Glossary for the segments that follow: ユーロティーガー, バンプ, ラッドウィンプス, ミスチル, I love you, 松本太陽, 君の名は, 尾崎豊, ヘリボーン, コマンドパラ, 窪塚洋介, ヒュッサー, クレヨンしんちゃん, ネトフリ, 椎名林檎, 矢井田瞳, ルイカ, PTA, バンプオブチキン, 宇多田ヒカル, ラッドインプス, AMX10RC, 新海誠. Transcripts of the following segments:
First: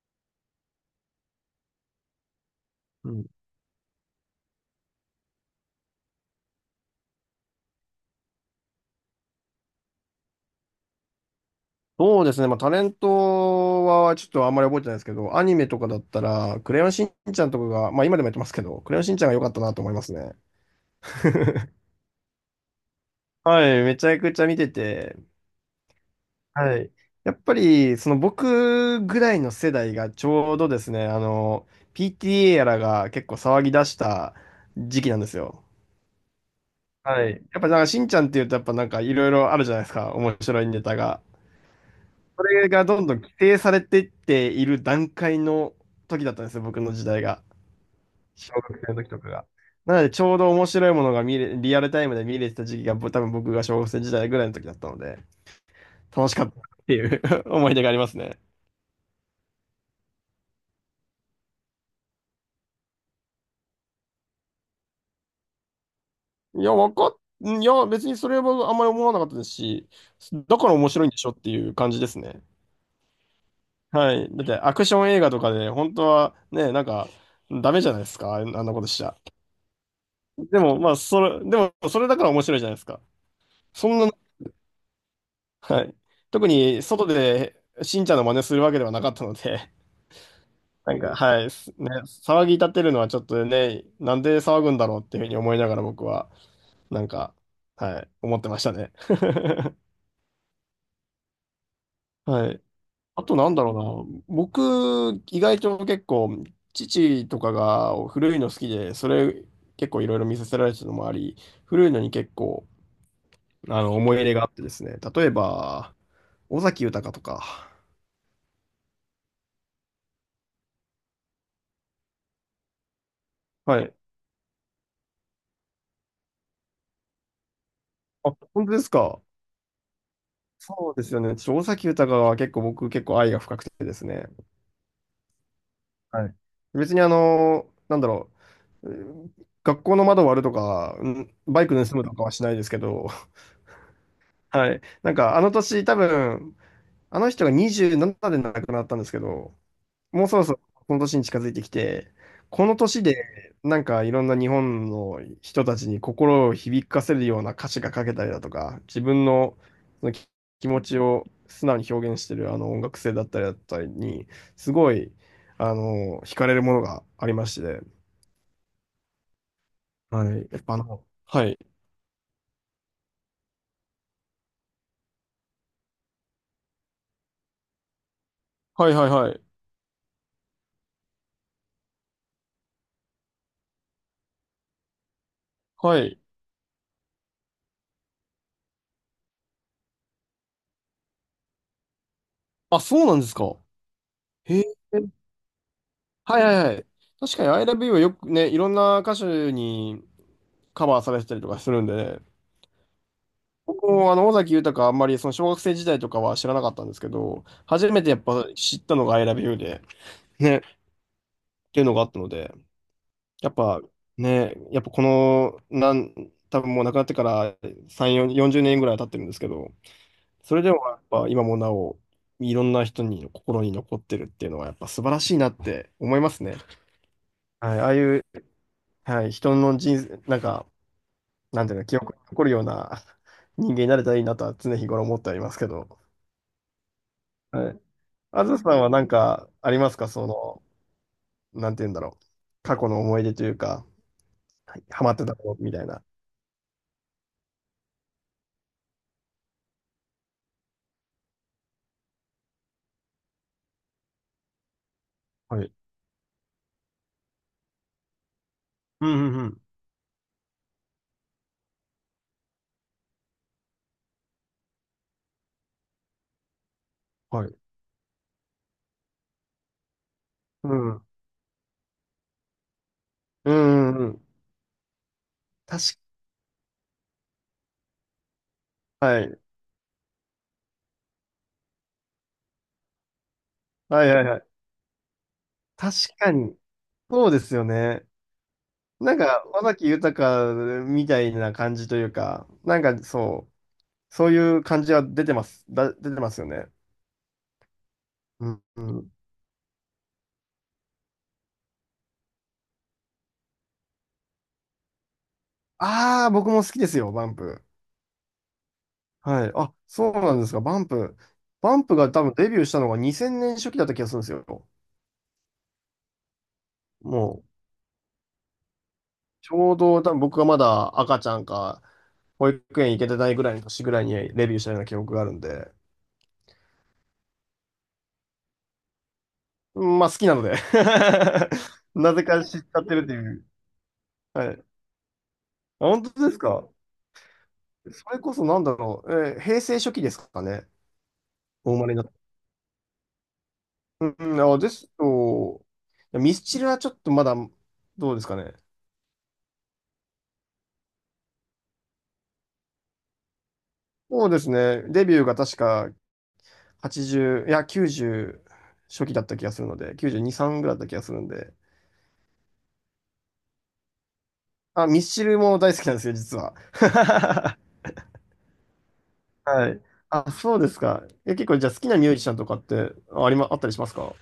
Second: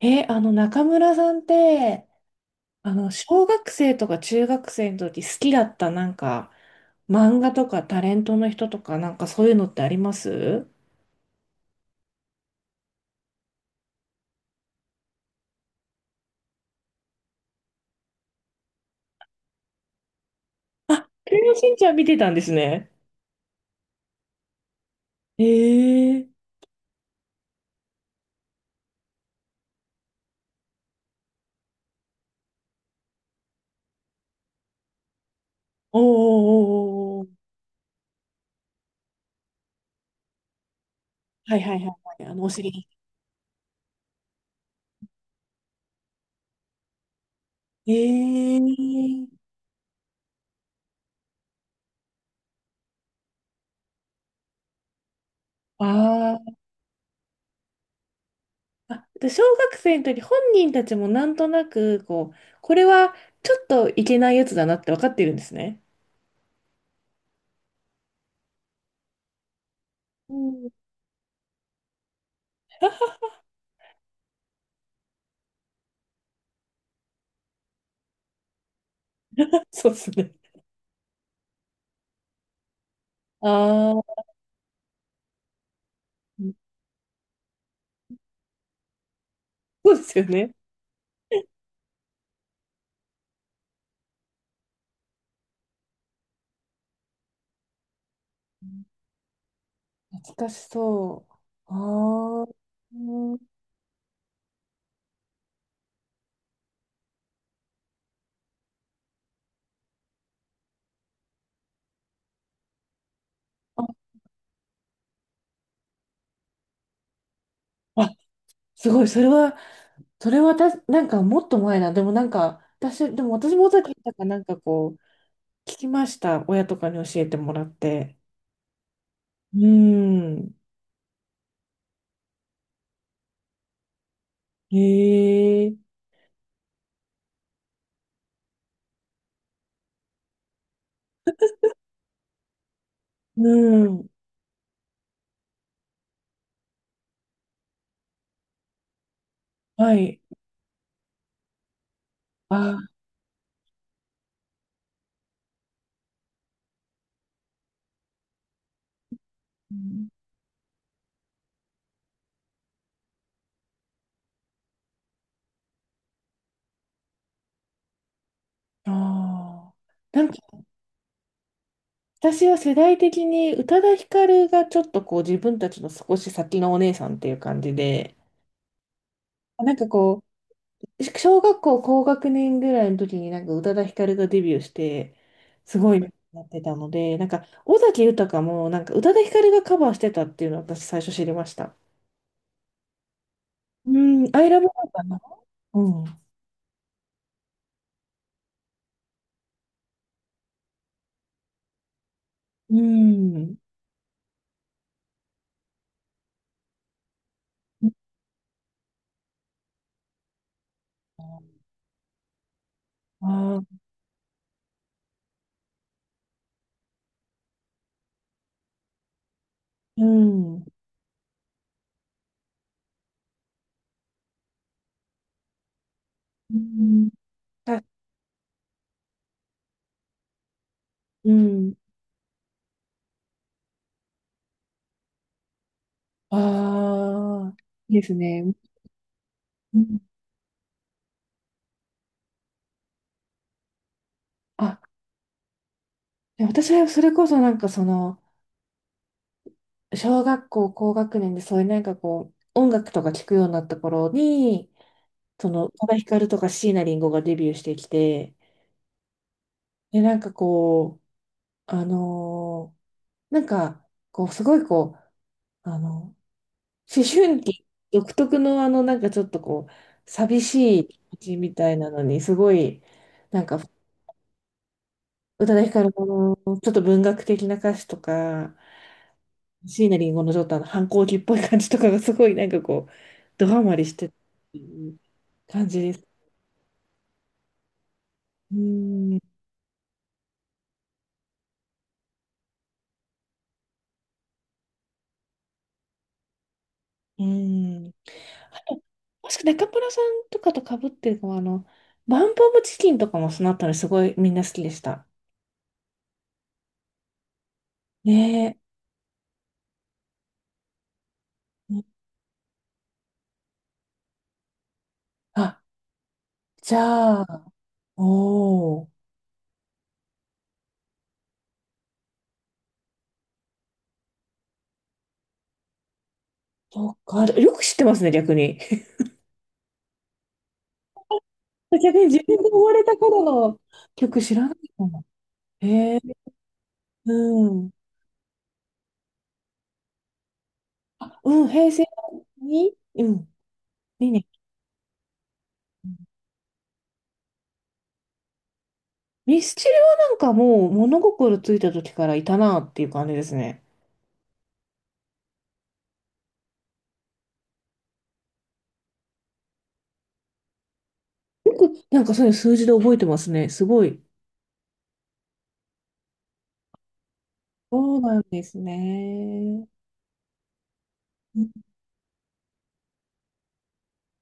え、あの、中村さんって、うん、小学生とか中学生の時好きだった漫画とかタレントの人とかなんかそういうのってあります？そうですね、まあ、タレントはちょっとあんまり覚えてないですけど、アニメとかだったら、クレヨンしんちゃんとかが、まあ今でもやってますけど、クレヨンしんちゃんが良かったなと思いますね。あ、クレヨンし んちゃん見てたんですね。はい、めちゃくちゃ見てて、ええ。はい。やっぱり、その僕ぐらいの世代がちょうどですね、PTA やらが結構騒ぎ出した時期なんですよ。おーおーおーおー。はい。やっぱなんかしんちゃんっていうと、やっぱなんかいろいろあるじゃないですか、面白いネタが。はいはいはいはい、そおれが尻。どんどん規定されていっている段階の時だったんですよ、僕の時代が。え小学生の時とかえ。が。なので、ちょうど面白いものがリアルタイムで見れてた時期が、多分僕が小学生時代ぐらいの時だったので、あ楽しかっー。たっていう 思い出がありますね。あ、で小学生の時本人たちもなんとなく、こう、これはちょっといけないやつだなって分かってるんですね。いや、わかっ、いや、別にそれはあんまり思わなかったですし、うだかん。 ら面白いんでしょっていう感じですね。はい。だって、アクション映画とかで、本当はね、なんか、ダメじゃないですか、あんなことしちゃ。そうですね。でも、まあ、それだから面白いじゃないですか。そあんな、あ。はい。特に外でしんちゃんの真似するわけではなかったので、そうですよね。なんか、はい、騒ぎ立てるのはちょっとね、なんで騒ぐんだろうっていうふうに思いながら僕は、なんか、はい、思ってましたね。懐かしそう。あはー。い。あうとん。なんだろうな、僕、意外と結構、父とかが古いの好きで、それ結構いろいろ見させられてたのもあり、古いのに結構、ああ、の、思い入れがあってですね、例えば、尾崎豊とか、あ、すごい。それは、それはた、なんかもっと前な。でもなんか、私、でも私も尾はい。崎たかなんかこう、聞きました。親とかに教えてもらって。あ、本当ですか。うん。そうですよね。ちょっと尾崎豊は結構僕結構愛が深くてですね。へえ。はい。別にあの、なんだろう、うん、学校の窓割るとか、うんバイク盗むとかはしないですけど、うん。はい。なんかあの年多分、あの人が27で亡くなったんですけど、はい。もうそろそろこの年に近づいてきて、このあ、年でなんかいろんな日本の人たちに心を響かせるような歌詞が書けたりだとか、自分のうそん。の気気持ちを素直に表現してるあの音楽性だったりに、すごい、あの、惹かれるものがありまして、あー。なはんか、い。やっぱあの、はい。私は世代的に宇多田ヒカルがちょっとこう、自分たちの少し先のお姉さんっていう感じで、はいはいはい。なんかこう、小学校高学年ぐらいの時になんか宇多田ヒカルがデビューして、すごはいない。ってたので、なんか尾崎豊もなんか宇多田ヒカルがカバーしてたっていうのを私最初知りました。あ、そうなんですか。うん、アイへラえ。ブかな。うん。はいはいはい。確かに I love you はよくね、いろんな歌手にカバーされてたりとかするんでね、うん。僕もあの尾崎豊あんまりその小学生時代とかは知らなかったんですけど、初めてやっぱ知ったのが I love you で、ね、っていうのがあったので、やっああ。ぱね、やっぱこの、多分もう亡くなってから3、4 40年ぐらい経ってるんですけど、うそれん。でもやっぱ今もなお、いろんな人に心に残ってるっていうのはやっぱ素晴らしいなって思いますうね。ん。はい、あ、ああいう、はい、人の人生、なんか、うなんてん。いうの、記憶に残るような人間になれたらいいなとは常日頃思ってはいますけど。ああ、はい。いいですあね。ずさんはなんかありうますん。か？その、なんて言うんだろう。過去の思い出というか、はあ、い、ハマってたことみたいな。で私はそれこそ小学校高学年でそういう音楽とか聴くようになった頃に、そはの、宇い。多田ヒカルとか椎名林檎がデビューしてきて、うんうんで、なんかこう、あのーなんか、こう、すごいこう、あの、思春はい。期独特のあの、なんかちょっとこう、寂うしいん。は気い持ちみたいなのに、すごい、なんうか、ん。うんうんうん。宇多田ヒカル確のちょっと文学的な歌詞とか、はい。椎名林檎のちょっとあの反抗期っぽい感じとかがすごいなんかこう、ドハマりしはてるっいはいはい。ていう感じで確す。かに。そうですよね。うーなん、んうか、尾崎豊みたいな感じというか、なんかそう、そういう感じは出てます。出てますよね。ーん。うん、う ん。もしくは中村さんとかと被ってるのは、あの、バンプオブチキンとかもそのあたりすごいみんな好きでした。ああ、僕も好きですよ、バンプ。ね。はい。あ、そうなんですか。バンプ。バえ。ンプが多分デビューしたのが2000年初期だった気がするんですよ。あ、じゃもう、あ、おー、ちょうど多分僕がまだ赤ちゃんか、保育園行けてないぐらいの年ぐらいにレビューしたような記憶があるんで。そっか。よく知ってますね、逆に。うん、まあ好きなので 逆にな自ぜ分かで知っ生ちまゃれってたるってい頃う。の曲知らはない。いかも。あ、へえ、本当ですか。うん。それこそなんだろう。平成初期ですかね。うん、平お生成まれになっに、うん、た。にねん。うん、あ、ですと、ミスチルはちょっとまだ、どうですかね。ミスチルはなんかもう物心ついた時からいたなっていう感じですね。そうですね。デビューが確か80、いや、90初期だった気がするので、92、3ぐらいだった気がするんで。よくなんかそういう数字で覚えてますね。すごい。あ、ミスチルも大好きなんですよ、実は。そうなんですね。はい。あ、そうですか。え、結構じゃあ好きなミュージシャンとかってあありま、あったりしますか？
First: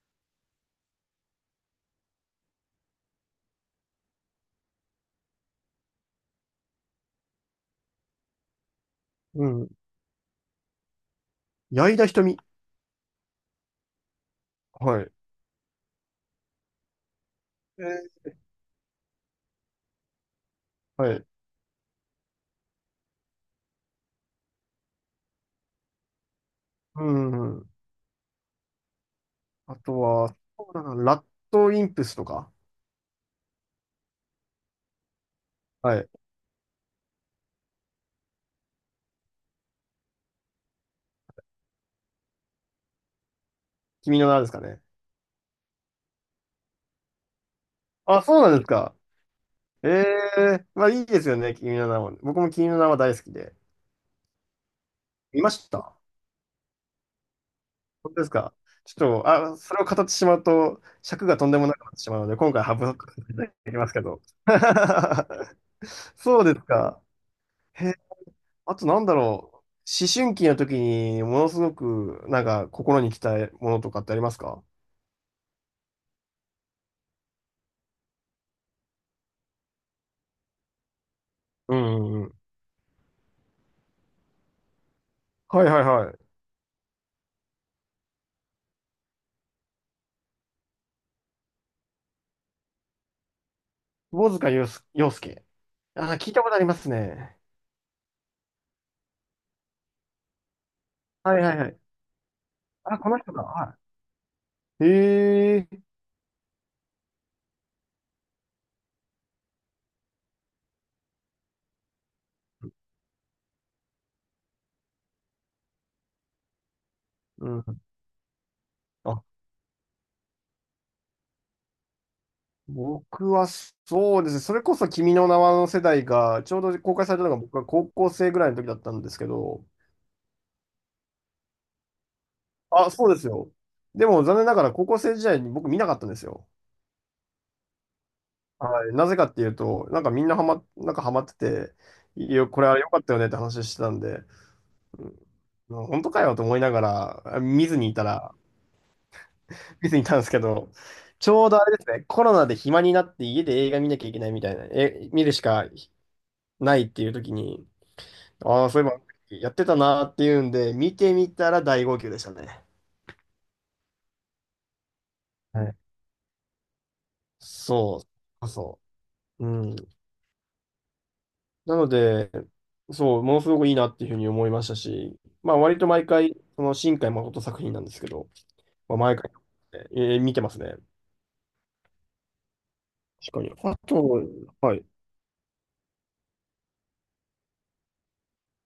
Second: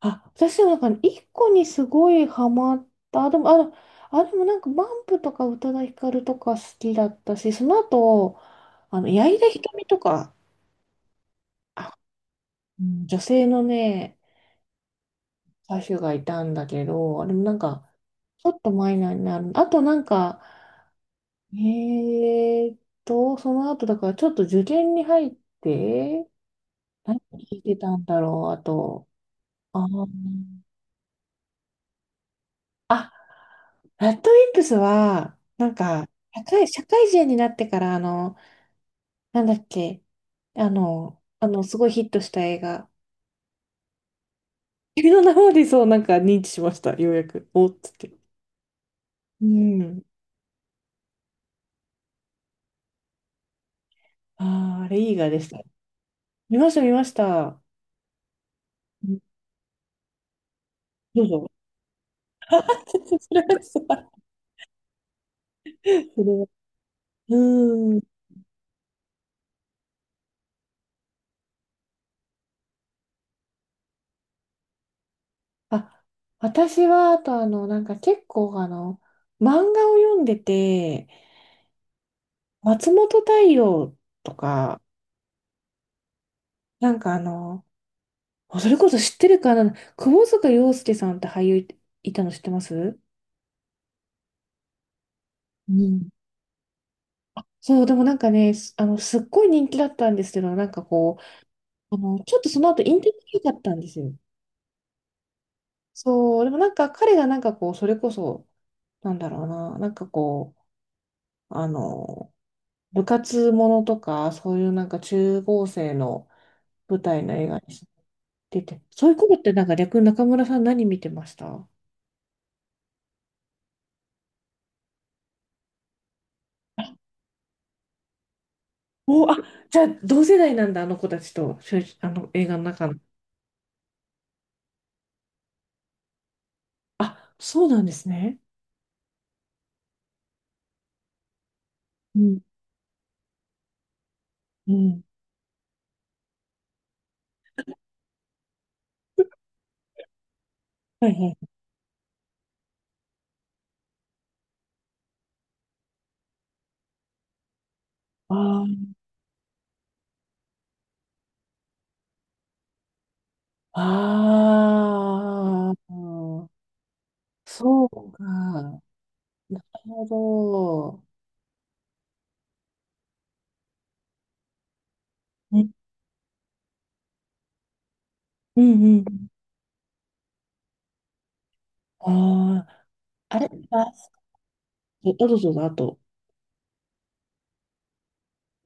あ、私はなんか一個にすごいハマった。でも、あ、あ、でもなんかバンプとか宇多田ヒカルとか好きだったし、その後、あの、矢井う田ん。瞳とか、矢井あ、田瞳。うん、女性のね、はい。歌手がいたんだけど、あれもなんえか、ーちょっとマイナーになる。あとなんか、はい。えーっその後だからちょっと受験に入って、う何ん聞ういん。てたんだろう、あと、ああとー、は、そうだな、ラッドインプスとか。ラッドウィンプスは、なんはか、い。社会、社会人になってから、あの、なんだっけ、あの、すごいヒットした映画。君の名はですかね。君の名はでそう、なんか認知しました、ようやく。おっつって。あ、そうなんですか。うん。ええ、まあいいですよね、君の名は。僕も君の名は大好きで。ああ、あれ、いい映画で見しまた。した。見ました、見ました。本当ですか。ちうん。ょっと、あ、それを語ってしまうと、ど尺うがとぞ。んでもなくなってしまうので、今回省くこ とそにれはなりさ、ますけど。それそうは、ですか。へ、うん。あとなんだろう。思春期の時に、ものすごく、なんか、心に来たものとかってありますか？あ、私は、あと、結構、あの、漫画を読んでて、うんうんうん。松本太陽とか、はいはいはい。なんかあの、あそれこそ知ってるかな、窪塚洋介さんって俳優いたの知ってます？窪塚洋介。洋介、うん。あ、聞いたことありますね。そう、でもなんかね、すあの、すっごい人気だったんですけど、はいはいはい。ちょっとその後引あ、退こでの人か。きなかったはんですよ。い。へえ。そう、でもなんか彼がなんかこう、それこそ、なんだろうな、う、あの、部活ものとか、そういうなんか中高生の舞台の映う画ん。に出て、そういうあ、ことってなんか逆に中村さん何見てました？僕はそうですね、それこそ君の名はの世代が、ちょうど公開されたのが僕は高校生ぐらいの時だったんですけお、あ、ど、じゃあ、同世代なんだ、あの子たちと、しゅあの、映画の中あ、の。そうですよ。でも残念ながら高校生時代に僕見なかったんですよ。あ、そうなんですね。はい。なぜかっていうと、なんかみんなハマ、なんかハマってて、ういん、やこれあれ良かったよねって話してたんで、うん。うん、本当かよと思いながら、あ、見ずにいたら、見ずにいたんですけど、はいはちょうい。どあれですね、コロナで暇になって家で映画見なきゃいけないみたいな、え、見るしかないっていう時に、あああ、そういえーば、やってたなーっていうんで、見てみたら大号泣でしたね。はあい。ー、そそうか。う、そなう。るうん。ほなので、そう、ものすごくいいなっていうふうに思いましたし、まあ、ど。ね。割と毎回、その新海誠作品なんですけど、うんまうあ、毎回、ん。見てますね。ああ、確あかれ、に。ああ、と、はい。えあどうぞどうぞ、あと。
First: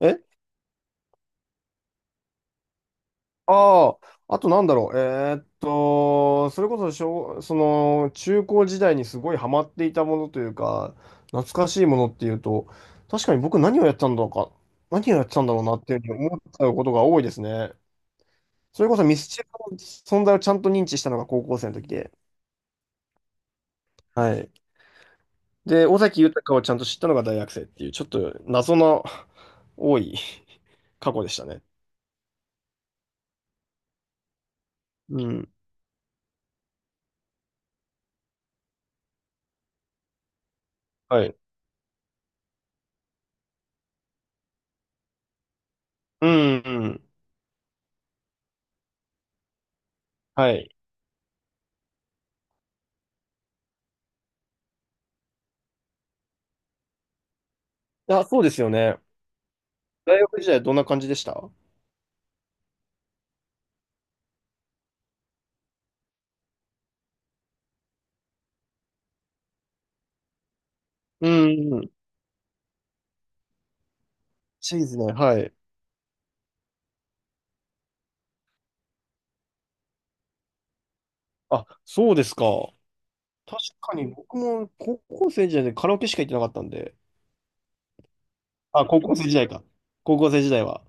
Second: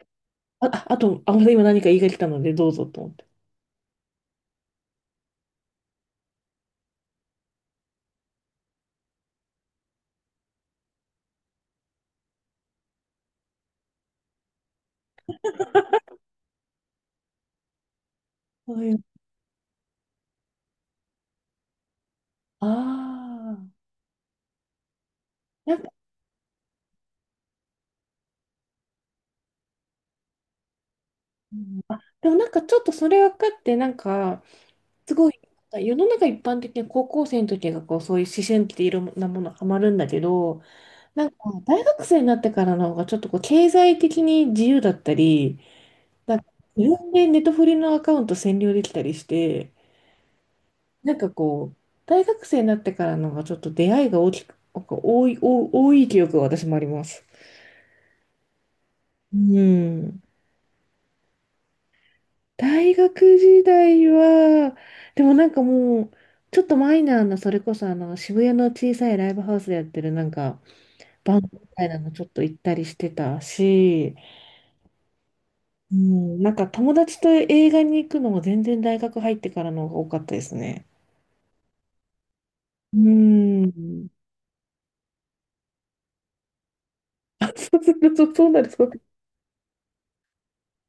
えあ、ああと、あ、また今何か言いが来たので、どうぞと思って。ああ、あとなんだろう。それこそその、中高時代にすごいハマっていたものというか、懐かしいものっていうと、確かに僕何をやってたんだろうか、何をやってたんだろうなっていうふうに思っちゃうことが多いですね。そそうれいこう。そミスチルの存在をちゃんと認知したのが高校生の時で、ああ、はい。なんで、か、尾崎豊をちゃんと知ったのが大学生っていう、ちょっと謎の多い 過去でしたうね。ん、あ、でもなんかちょっとそれ分かって、なんか、すうごい、ん。世の中一般的には高校生の時がこうそういう思春期でいろんなものハマるんだけど、なはんい。か大学生になってからの方がちょっとこう経済的に自由だったり、うなんかん、う自ん。分でネトフリのアカウント占領できたりして、はい。なんかこう、大学生になってからの方がちょっと出会いが大きく、なんか多い記憶が私もあります。あ、そうですよね。う大ん。学時代どんな感じでした？大学時代は、でもなんかもう、ちょっとマイナーな、それこそあの渋谷の小さいライブハウスでやってるなんか、うバンドみたいん。なのちょっと行ったりしてたし、チーズね、はい。うん、なんか友達と映画に行くのも全然大学入ってからの方が多かったですね。あ、そうですか。う確かにん。僕も高校生時代でカラオケしか行ってなかったんで。あ、そうすると、そあ、うな高る。校生時代か。高校生時代は。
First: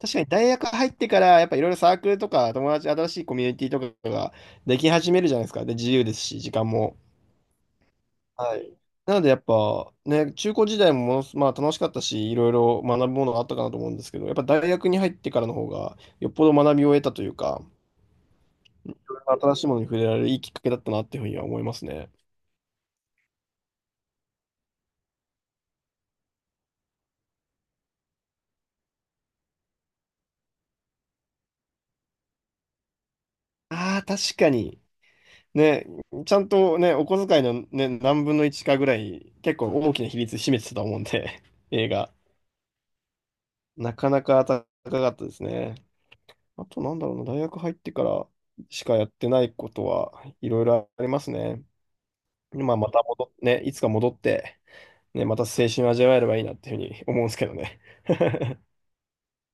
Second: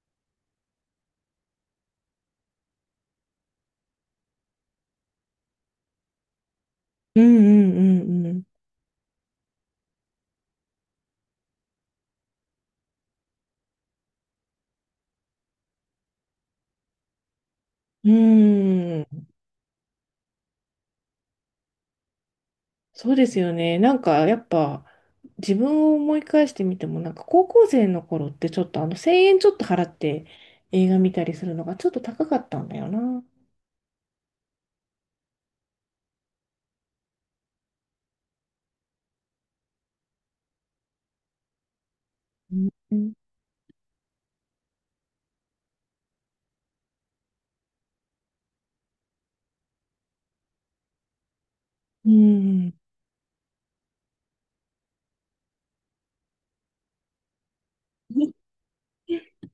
確かに大学入ってから、やっぱいろいろサークルとか友達、新しいコミュニティとかができ始めるじゃないですか。で、自由ですし、時間も。うんうんうんはい。なのでやっぱね、中高時代もものすまあ楽しかったし、いろいろ学ぶものがあったかなと思うんですけど、やっぱ大学に入ってからの方がよっぽど学びを得たというか、うん。うん。新しいものに触れられるいいきっかけだったなっていうふうには思いますね。そうですよね。なんかやっぱ自分を思い返してみても、なんか高校生の頃ってちょっとあの1000円ちょっと払って映画見たりするのがちょっと高かったんだよな。ああ、確かに。ね、ちゃんとね、お小遣いのね、何分の1かぐらい、結構大きな比率占めてたと思うんで、映画。うん。なかなか高かったですね。あとなんだろうな、大学入ってからしかやってないことはいろいろありますね。うんまあ、また戻っ、ね、いつか戻って、ね、また青春味わえればいいなっていうふうに思うんですけどね。